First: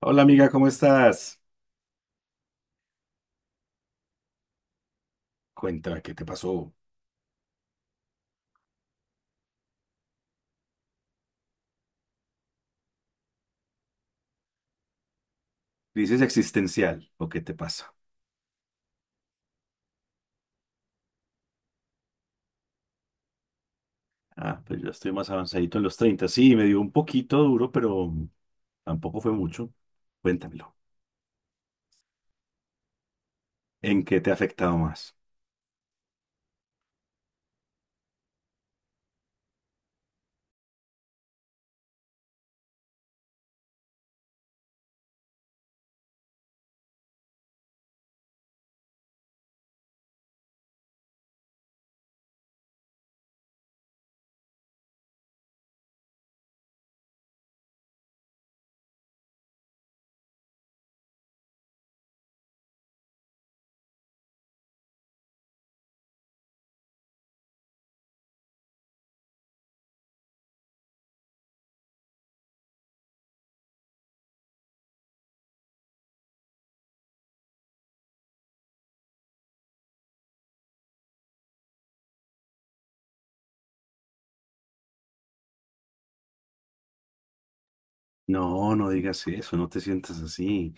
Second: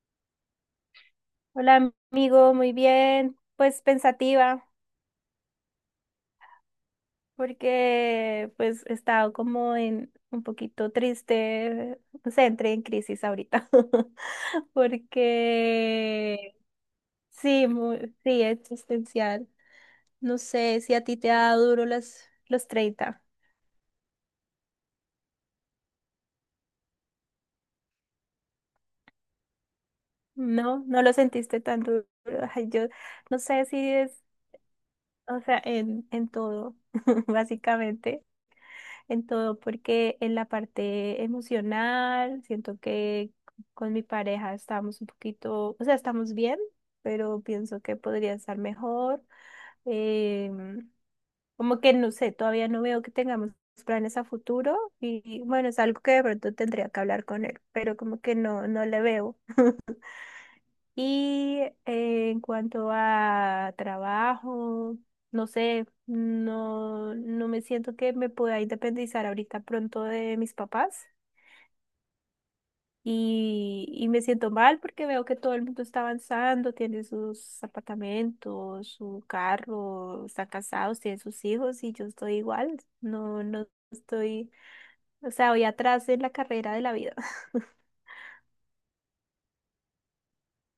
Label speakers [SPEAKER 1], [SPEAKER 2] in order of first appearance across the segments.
[SPEAKER 1] Hola amiga, ¿cómo estás?
[SPEAKER 2] Hola amigo, muy bien, pues pensativa,
[SPEAKER 1] Cuéntame, ¿qué te pasó?
[SPEAKER 2] porque pues he estado como en un poquito triste, no sé, entré en crisis ahorita,
[SPEAKER 1] Crisis
[SPEAKER 2] porque
[SPEAKER 1] existencial, ¿o qué te
[SPEAKER 2] sí,
[SPEAKER 1] pasa?
[SPEAKER 2] muy, sí, existencial. No sé si a ti te ha dado duro los 30.
[SPEAKER 1] Ah, pues yo estoy más avanzadito en los 30. Sí, me dio un poquito duro, pero tampoco fue mucho. Cuéntamelo.
[SPEAKER 2] ¿No? No lo sentiste tan duro. Ay, yo no sé si
[SPEAKER 1] ¿En qué
[SPEAKER 2] es,
[SPEAKER 1] te ha afectado más?
[SPEAKER 2] o sea, en todo, básicamente. En todo, porque en la parte emocional siento que con mi pareja estamos un poquito, o sea, estamos bien, pero pienso que podría estar mejor. em, Como que no sé, todavía no veo que tengamos planes a futuro y bueno, es algo que de pronto tendría que hablar con él, pero como que no, no le veo. Y en cuanto a trabajo, no sé, no, no me siento que me pueda independizar ahorita pronto de mis papás. Y me siento mal porque veo que todo el mundo está avanzando, tiene sus apartamentos, su carro, están casados, tienen sus hijos y yo estoy igual. No, no estoy, o sea, voy atrás en la carrera de la vida.
[SPEAKER 1] No, no digas eso, no te sientas así.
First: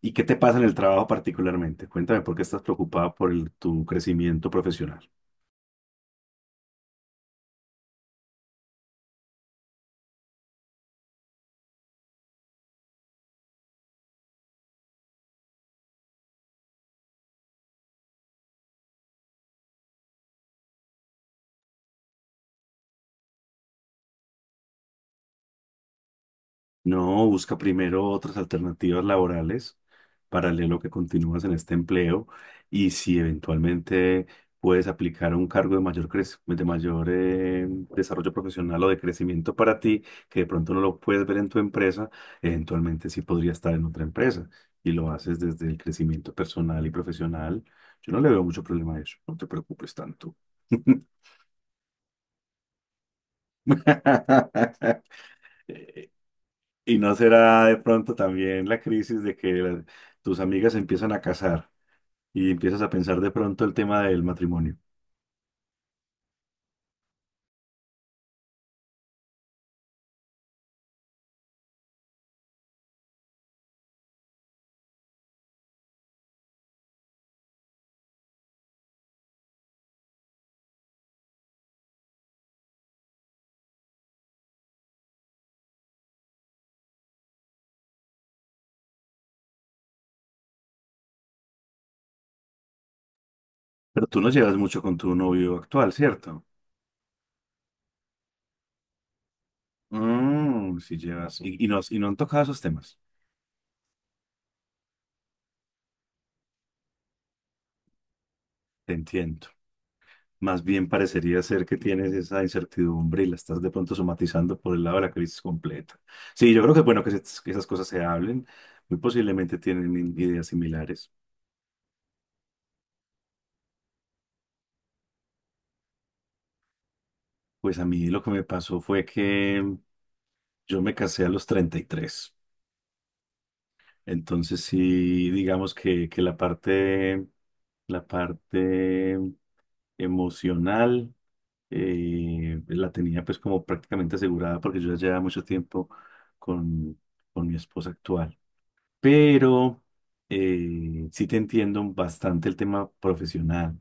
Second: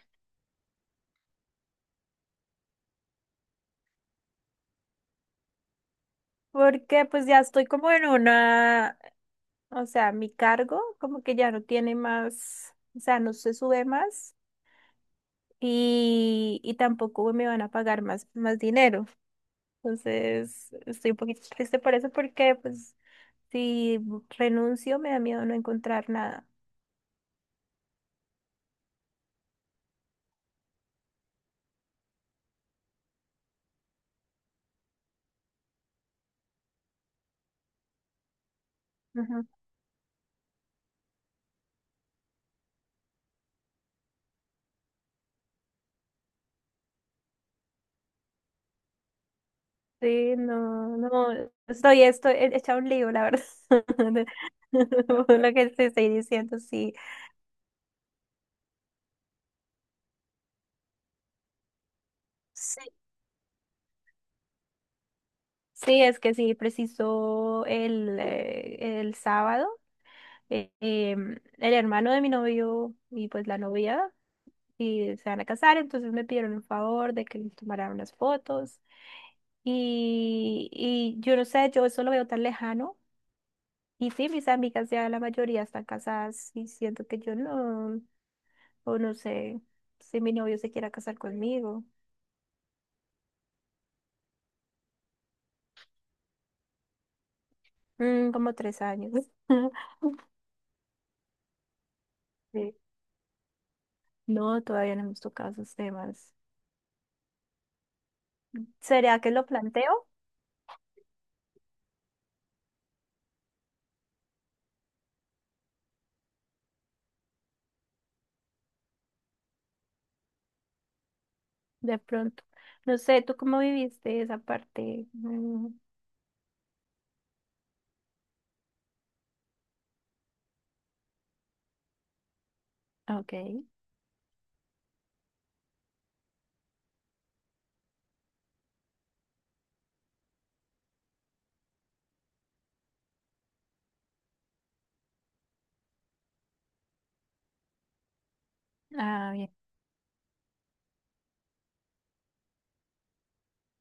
[SPEAKER 1] ¿Y qué te pasa en el trabajo particularmente? Cuéntame por qué estás preocupada por tu crecimiento profesional.
[SPEAKER 2] Porque pues ya estoy como en una. O sea, mi cargo como que ya no tiene más, o sea, no se sube más y tampoco me van a pagar más, más dinero. Entonces, estoy un poquito triste por eso porque pues si renuncio me da miedo no encontrar nada.
[SPEAKER 1] No, busca primero otras alternativas laborales paralelo que continúas en este empleo y si eventualmente puedes aplicar un cargo de mayor, de mayor desarrollo profesional o de
[SPEAKER 2] Ujú.
[SPEAKER 1] crecimiento para ti, que de pronto no lo puedes ver en tu empresa, eventualmente sí podría estar en otra empresa y lo haces desde el crecimiento personal y profesional. Yo no le veo mucho problema a eso, no te preocupes
[SPEAKER 2] Sí,
[SPEAKER 1] tanto.
[SPEAKER 2] no, no, estoy hecha un lío, la verdad. Por lo que te estoy diciendo, sí.
[SPEAKER 1] ¿Y no será de pronto también la crisis de que tus amigas se empiezan a casar y empiezas
[SPEAKER 2] Sí,
[SPEAKER 1] a pensar de pronto el tema del matrimonio?
[SPEAKER 2] sí, es que sí, preciso el sábado. El hermano de mi novio y pues la novia y se van a casar, entonces me pidieron un favor de que les tomara unas fotos y yo no sé, yo eso lo veo tan lejano y sí, mis amigas ya la mayoría están casadas y siento que yo no, o no sé si mi novio se quiera casar conmigo.
[SPEAKER 1] Pero tú no llevas mucho con tu novio actual, ¿cierto?
[SPEAKER 2] Como tres años.
[SPEAKER 1] Mm, sí llevas. Y no han tocado esos
[SPEAKER 2] Sí.
[SPEAKER 1] temas.
[SPEAKER 2] No, todavía no hemos tocado esos temas.
[SPEAKER 1] Te
[SPEAKER 2] ¿Será que lo
[SPEAKER 1] entiendo.
[SPEAKER 2] planteo?
[SPEAKER 1] Más bien parecería ser que tienes esa incertidumbre y la estás de pronto somatizando por el lado de la crisis completa. Sí, yo creo que es bueno que, que esas cosas se hablen. Muy posiblemente tienen ideas similares.
[SPEAKER 2] De pronto. No sé, ¿tú cómo viviste esa parte? Mm,
[SPEAKER 1] Pues a mí lo que me pasó fue que... Yo me casé a los treinta y tres.
[SPEAKER 2] ok.
[SPEAKER 1] Entonces sí, digamos que la parte emocional la tenía pues como prácticamente asegurada porque yo ya llevaba mucho tiempo con, con mi esposa actual.
[SPEAKER 2] Ah, bien.
[SPEAKER 1] Pero sí te entiendo bastante el tema profesional.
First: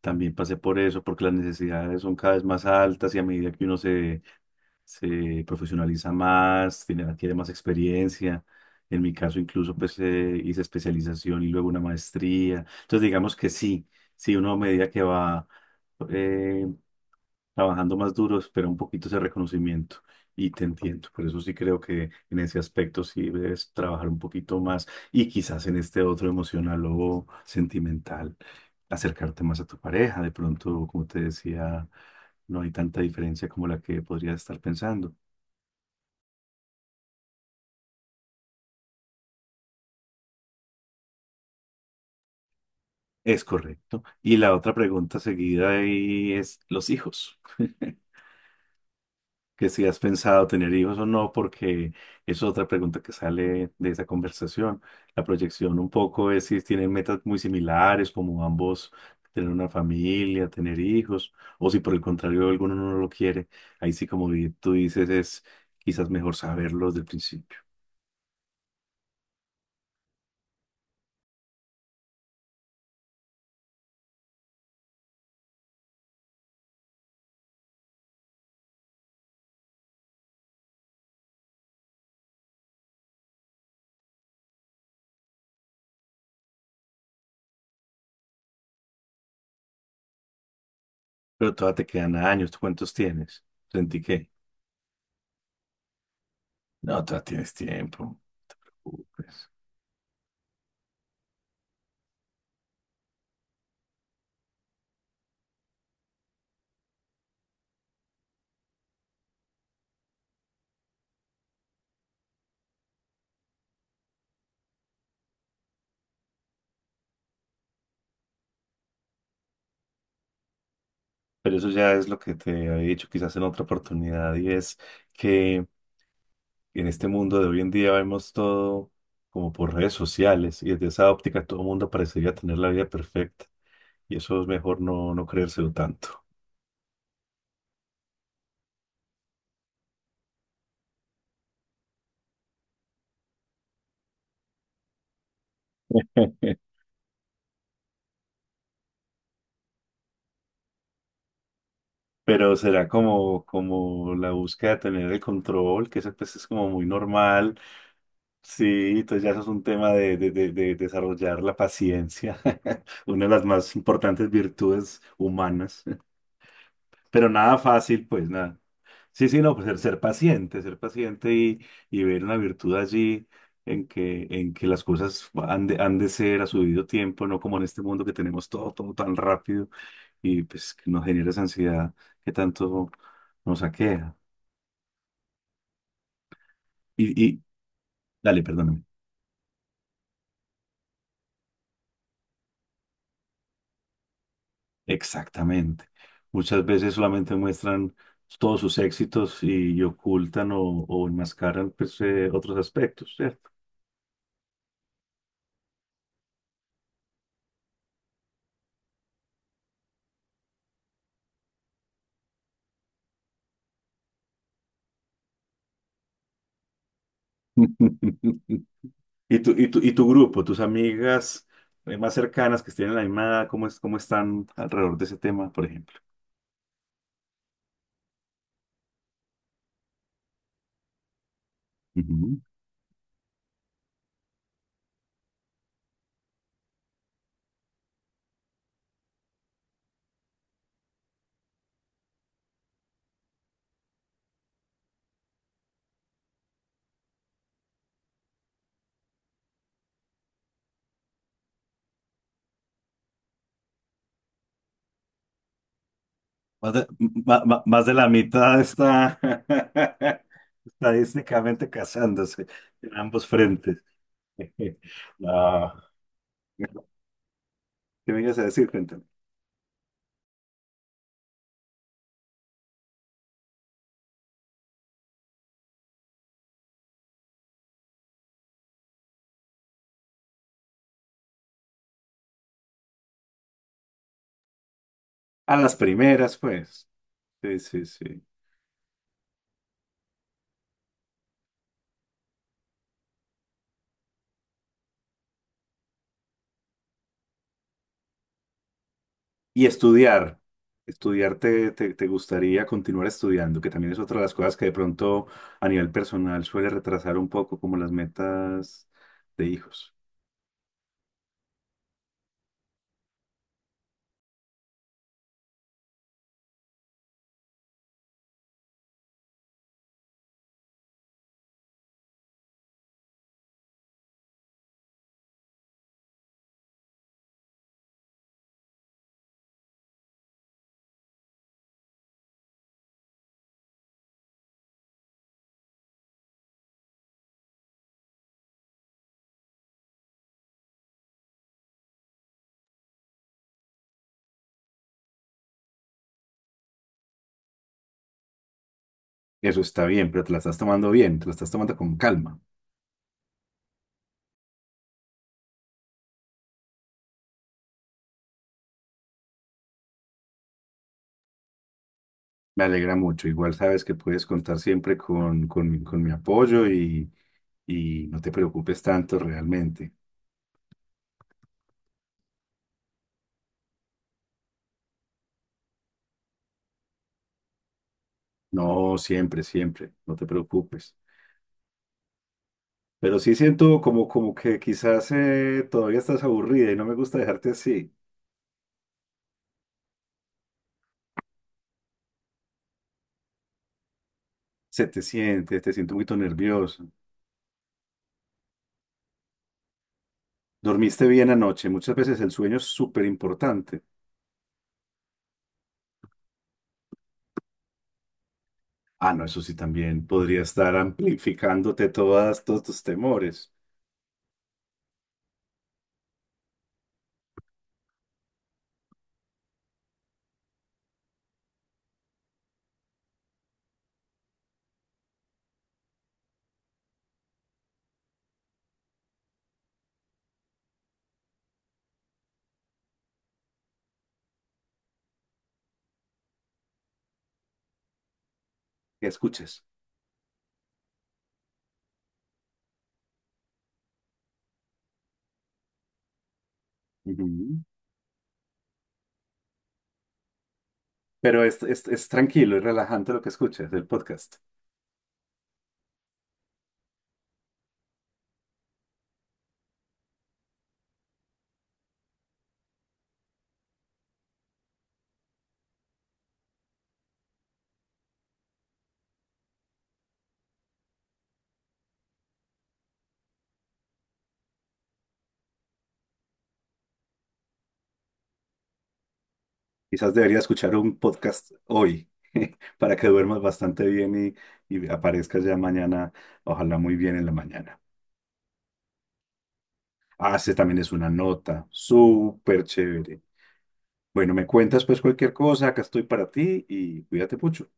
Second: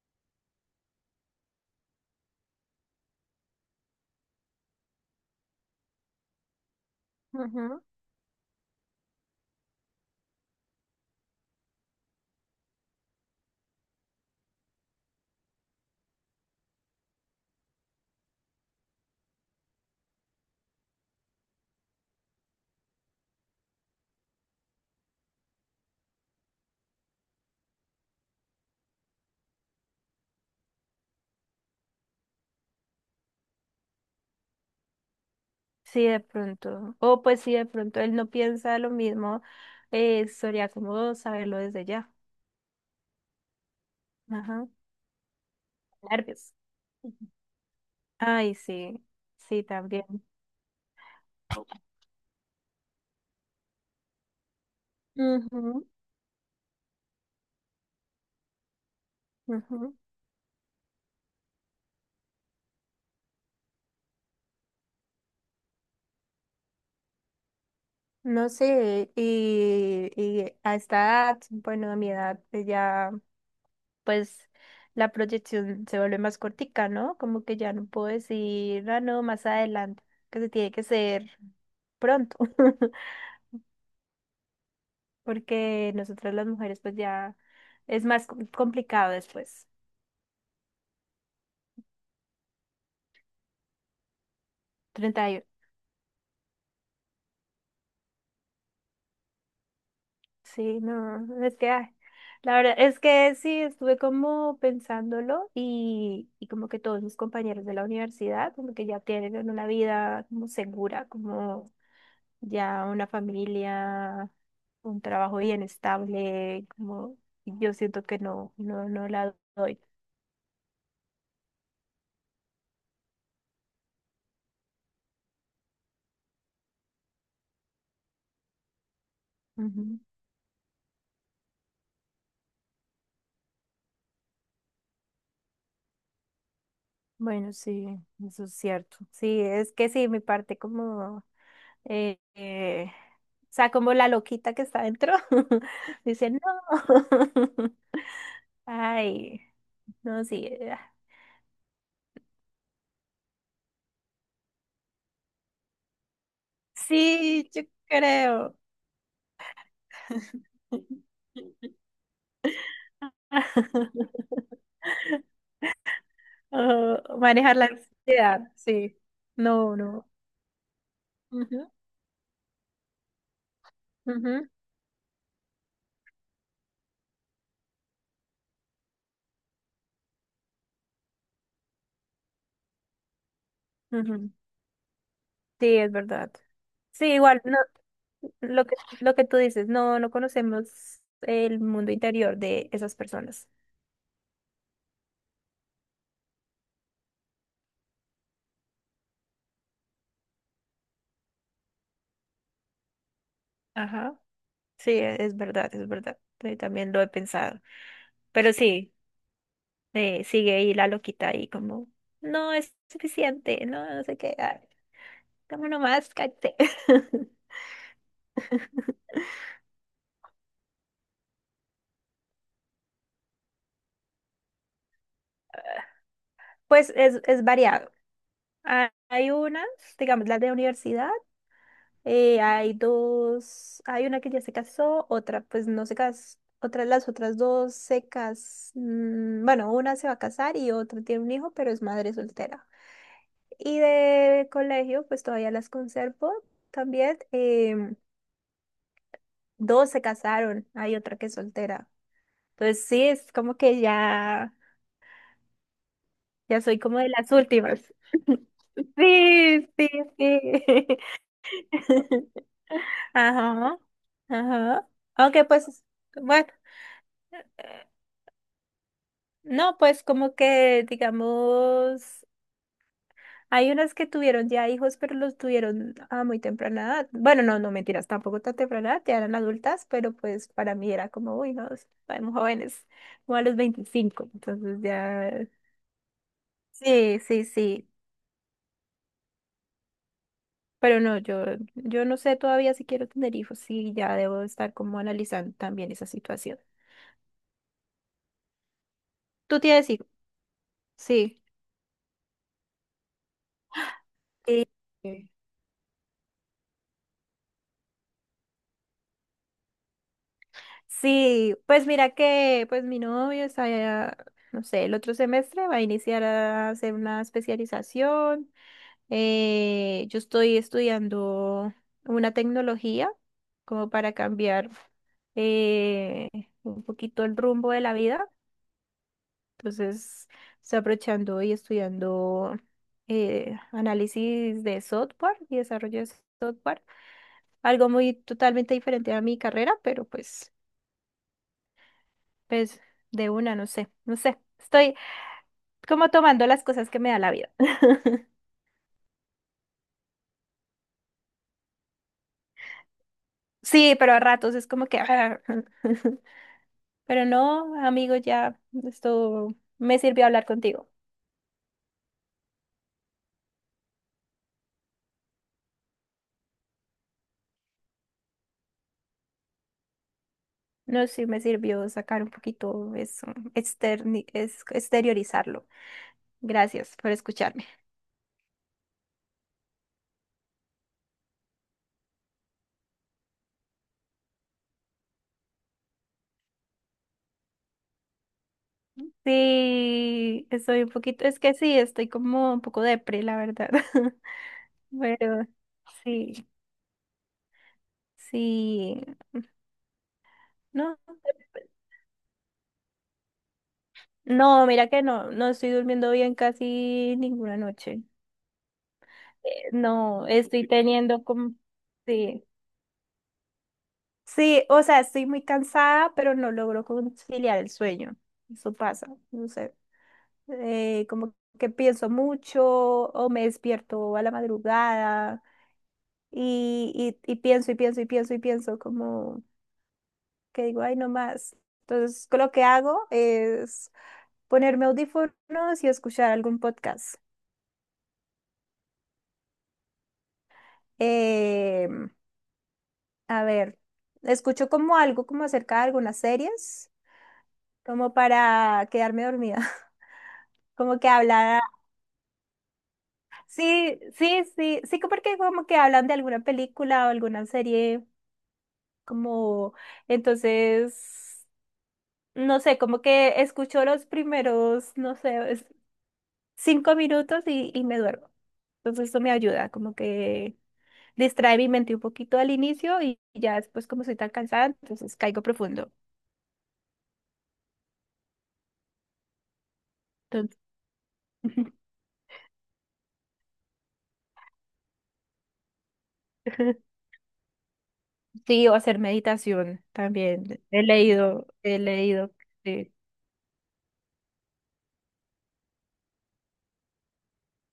[SPEAKER 1] También pasé por eso porque las necesidades son cada vez más altas y a medida que uno se profesionaliza más, tiene, adquiere más
[SPEAKER 2] Ujú.
[SPEAKER 1] experiencia. En mi caso, incluso, pues hice especialización y luego una maestría. Entonces, digamos que sí, sí, uno a medida que va eh, trabajando más duro, espera un poquito ese reconocimiento. Y te entiendo, por eso sí creo que en ese aspecto sí debes trabajar un poquito más y quizás en este otro emocional o sentimental, acercarte más a tu pareja. De pronto, como te decía, no hay tanta diferencia como la que podrías estar pensando.
[SPEAKER 2] Sí, de pronto. O pues sí, de pronto él no piensa lo mismo. Sería como saberlo desde ya.
[SPEAKER 1] Es correcto. Y la
[SPEAKER 2] Ajá.
[SPEAKER 1] otra pregunta seguida ahí
[SPEAKER 2] Nervios.
[SPEAKER 1] es los
[SPEAKER 2] Ujú.
[SPEAKER 1] hijos.
[SPEAKER 2] Ay, sí. Sí,
[SPEAKER 1] Que si has
[SPEAKER 2] también.
[SPEAKER 1] pensado tener hijos o no, porque es otra pregunta que sale de esa conversación. La proyección
[SPEAKER 2] Ujú,
[SPEAKER 1] un poco es si tienen metas muy similares, como ambos tener una
[SPEAKER 2] ujú.
[SPEAKER 1] familia, tener hijos, o si por el contrario alguno no lo quiere. Ahí sí, como tú dices, es quizás mejor saberlo desde el principio.
[SPEAKER 2] No sé, y a esta edad, bueno, a mi edad pues ya, pues la proyección se vuelve más cortica, ¿no? Como que ya no puedo decir, ah, no, más adelante, que se tiene que ser pronto, porque nosotras las mujeres pues ya es más complicado después.
[SPEAKER 1] Pero todavía te quedan años. ¿Tú cuántos tienes? Sentí que
[SPEAKER 2] 30.
[SPEAKER 1] no, todavía tienes tiempo. Pues.
[SPEAKER 2] Sí, no, no, es que ay, la verdad es que sí, estuve como pensándolo y como que todos mis compañeros de la universidad como que ya tienen una vida como segura, como ya una familia, un trabajo bien estable, como y yo siento que no, no, no la doy.
[SPEAKER 1] Pero eso ya es lo que te había dicho quizás en otra oportunidad y es que en este mundo de hoy en día vemos todo como por redes
[SPEAKER 2] Ujú.
[SPEAKER 1] sociales y desde esa óptica todo el mundo parecería tener la vida perfecta y eso es mejor no, no creérselo tanto.
[SPEAKER 2] Bueno, sí, eso es cierto. Sí, es que sí, mi parte como eh, eh, o sea, como la loquita que está dentro, dice, no. Ay, no, sí.
[SPEAKER 1] Pero será como, como la búsqueda de tener el control, que eso pues es como muy
[SPEAKER 2] Sí,
[SPEAKER 1] normal.
[SPEAKER 2] yo creo.
[SPEAKER 1] Sí, entonces ya eso es un tema de, de desarrollar la paciencia, una de las más importantes virtudes humanas.
[SPEAKER 2] Oh,
[SPEAKER 1] Pero
[SPEAKER 2] manejar
[SPEAKER 1] nada
[SPEAKER 2] la
[SPEAKER 1] fácil, pues
[SPEAKER 2] ansiedad,
[SPEAKER 1] nada.
[SPEAKER 2] sí.
[SPEAKER 1] Sí, sí, no, pues
[SPEAKER 2] No,
[SPEAKER 1] ser,
[SPEAKER 2] no.
[SPEAKER 1] ser paciente
[SPEAKER 2] Ujú,
[SPEAKER 1] y ver una virtud allí
[SPEAKER 2] ujú,
[SPEAKER 1] en que las cosas han de ser a su debido tiempo, no como en este mundo que tenemos todo, todo tan rápido y pues que nos genera esa ansiedad que tanto nos aqueja.
[SPEAKER 2] ujú. Sí, es verdad. Sí, igual,
[SPEAKER 1] Y
[SPEAKER 2] no,
[SPEAKER 1] dale,
[SPEAKER 2] lo que,
[SPEAKER 1] perdóname.
[SPEAKER 2] lo que tú dices, no, no conocemos el mundo interior de esas personas.
[SPEAKER 1] Exactamente. Muchas veces solamente muestran todos sus éxitos y ocultan o enmascaran pues, otros aspectos, ¿cierto?
[SPEAKER 2] Ajá. Sí, es verdad, es verdad. Sí, también lo he pensado. Pero sí, sigue ahí la loquita ahí como, no es suficiente, no, no sé qué, ay, dame nomás, cállate.
[SPEAKER 1] ¿Y tu, y tu, y tu grupo, tus amigas más cercanas que estén en la misma, cómo es, cómo están alrededor de ese tema, por ejemplo?
[SPEAKER 2] Pues es variado. Hay unas, digamos, las de universidad,
[SPEAKER 1] Ujú.
[SPEAKER 2] hay dos, hay una que ya se casó, otra pues no se casó, otras las otras dos bueno, una se va a casar y otra tiene un hijo, pero es madre soltera. Y de colegio, pues todavía las conservo también. Dos se casaron, hay otra que es soltera. Entonces sí, es como que ya, ya
[SPEAKER 1] Más
[SPEAKER 2] soy
[SPEAKER 1] de,
[SPEAKER 2] como de las últimas.
[SPEAKER 1] más de la mitad está
[SPEAKER 2] Sí, sí, sí.
[SPEAKER 1] estadísticamente casándose en ambos frentes.
[SPEAKER 2] Ajá, ajá. Aunque pues,
[SPEAKER 1] No.
[SPEAKER 2] bueno,
[SPEAKER 1] ¿Qué me ibas a decir? Cuéntame.
[SPEAKER 2] no, pues como que digamos. Hay unas que tuvieron ya hijos, pero los tuvieron a muy temprana edad. Bueno, no, no mentiras, tampoco tan temprana edad, ya eran adultas, pero pues para mí era como, uy, no, estamos jóvenes, como a los 25, entonces ya,
[SPEAKER 1] A las primeras, pues.
[SPEAKER 2] sí, sí,
[SPEAKER 1] Sí, sí,
[SPEAKER 2] sí,
[SPEAKER 1] sí.
[SPEAKER 2] pero no, yo no sé todavía si quiero tener hijos, sí, ya debo estar como analizando también esa situación. ¿Tú
[SPEAKER 1] Y
[SPEAKER 2] tienes hijos?
[SPEAKER 1] estudiar, estudiar
[SPEAKER 2] Sí.
[SPEAKER 1] te, te, te gustaría continuar estudiando, que también es otra de las cosas que de pronto
[SPEAKER 2] Sí.
[SPEAKER 1] a nivel personal suele retrasar un poco como las metas de hijos.
[SPEAKER 2] Sí, pues mira que pues mi novio está, ya, no sé, el otro semestre va a iniciar a hacer una especialización. Yo estoy estudiando una tecnología como para cambiar eh, un poquito el rumbo de la vida. Entonces, estoy aprovechando y estudiando análisis de software y desarrollo de software. Algo muy totalmente diferente a mi carrera, pero pues, de una, no sé, no sé. Estoy como tomando las cosas que me da la vida.
[SPEAKER 1] Eso está bien, pero te la estás tomando bien, te la estás tomando con calma.
[SPEAKER 2] Sí, pero a ratos es como que... Pero no, amigo, ya esto me sirvió hablar contigo.
[SPEAKER 1] Me alegra mucho. Igual sabes que puedes contar siempre con mi apoyo y no te preocupes tanto realmente.
[SPEAKER 2] No, sí, me sirvió sacar un poquito eso, exteriorizarlo. Gracias por escucharme.
[SPEAKER 1] No, siempre, siempre, no te preocupes. Pero sí siento como, como que quizás todavía estás aburrida y no me gusta dejarte así.
[SPEAKER 2] Sí, estoy un poquito, es que sí, estoy como un poco depre, la verdad.
[SPEAKER 1] Se te
[SPEAKER 2] Pero
[SPEAKER 1] siente, te siento un poquito
[SPEAKER 2] sí,
[SPEAKER 1] nervioso.
[SPEAKER 2] sí, no,
[SPEAKER 1] ¿Dormiste bien anoche? Muchas veces el sueño es súper importante.
[SPEAKER 2] no, mira que no, no estoy durmiendo bien casi ninguna noche.
[SPEAKER 1] Ah, no, eso sí también
[SPEAKER 2] No,
[SPEAKER 1] podría
[SPEAKER 2] estoy
[SPEAKER 1] estar
[SPEAKER 2] teniendo como,
[SPEAKER 1] amplificándote todas,
[SPEAKER 2] sí.
[SPEAKER 1] todos tus temores
[SPEAKER 2] Sí, o sea, estoy muy cansada, pero no logro conciliar el sueño. Eso pasa, no sé. Como que pienso mucho o me despierto a la madrugada y, y pienso y pienso y pienso y pienso como que digo, ay, no más. Entonces, lo que hago es ponerme audífonos y escuchar algún podcast.
[SPEAKER 1] que escuches.
[SPEAKER 2] Em, a ver, escucho como algo como acerca de algunas series,
[SPEAKER 1] Ujú.
[SPEAKER 2] como para quedarme dormida. Como que
[SPEAKER 1] Pero
[SPEAKER 2] hablan.
[SPEAKER 1] es tranquilo, es relajante lo que escuches, el
[SPEAKER 2] Sí,
[SPEAKER 1] podcast.
[SPEAKER 2] sí, sí, sí, que porque como que hablan de alguna película o alguna serie, como entonces, no sé, como que escucho los primeros, no sé, 5 minutos y me duermo. Entonces eso me ayuda, como que distrae mi mente un poquito al inicio y ya después como soy tan cansada, entonces caigo profundo.
[SPEAKER 1] Quizás deberías
[SPEAKER 2] Entonces,
[SPEAKER 1] escuchar un podcast hoy para que duermas bastante bien y aparezcas ya mañana, ojalá muy bien en la mañana.
[SPEAKER 2] sí, o hacer meditación
[SPEAKER 1] Ah,
[SPEAKER 2] también.
[SPEAKER 1] ese también
[SPEAKER 2] He
[SPEAKER 1] es una
[SPEAKER 2] leído,
[SPEAKER 1] nota
[SPEAKER 2] he leído.
[SPEAKER 1] súper
[SPEAKER 2] Sí.
[SPEAKER 1] chévere. Bueno, me cuentas pues cualquier cosa, acá estoy para ti y cuídate mucho.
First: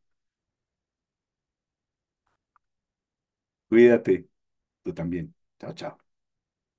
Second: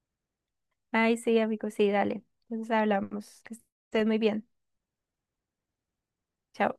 [SPEAKER 2] Ay, sí, amigo, sí, dale. Entonces hablamos. Que estés muy
[SPEAKER 1] Cuídate,
[SPEAKER 2] bien.
[SPEAKER 1] tú también. Chao, chao.
[SPEAKER 2] Chao.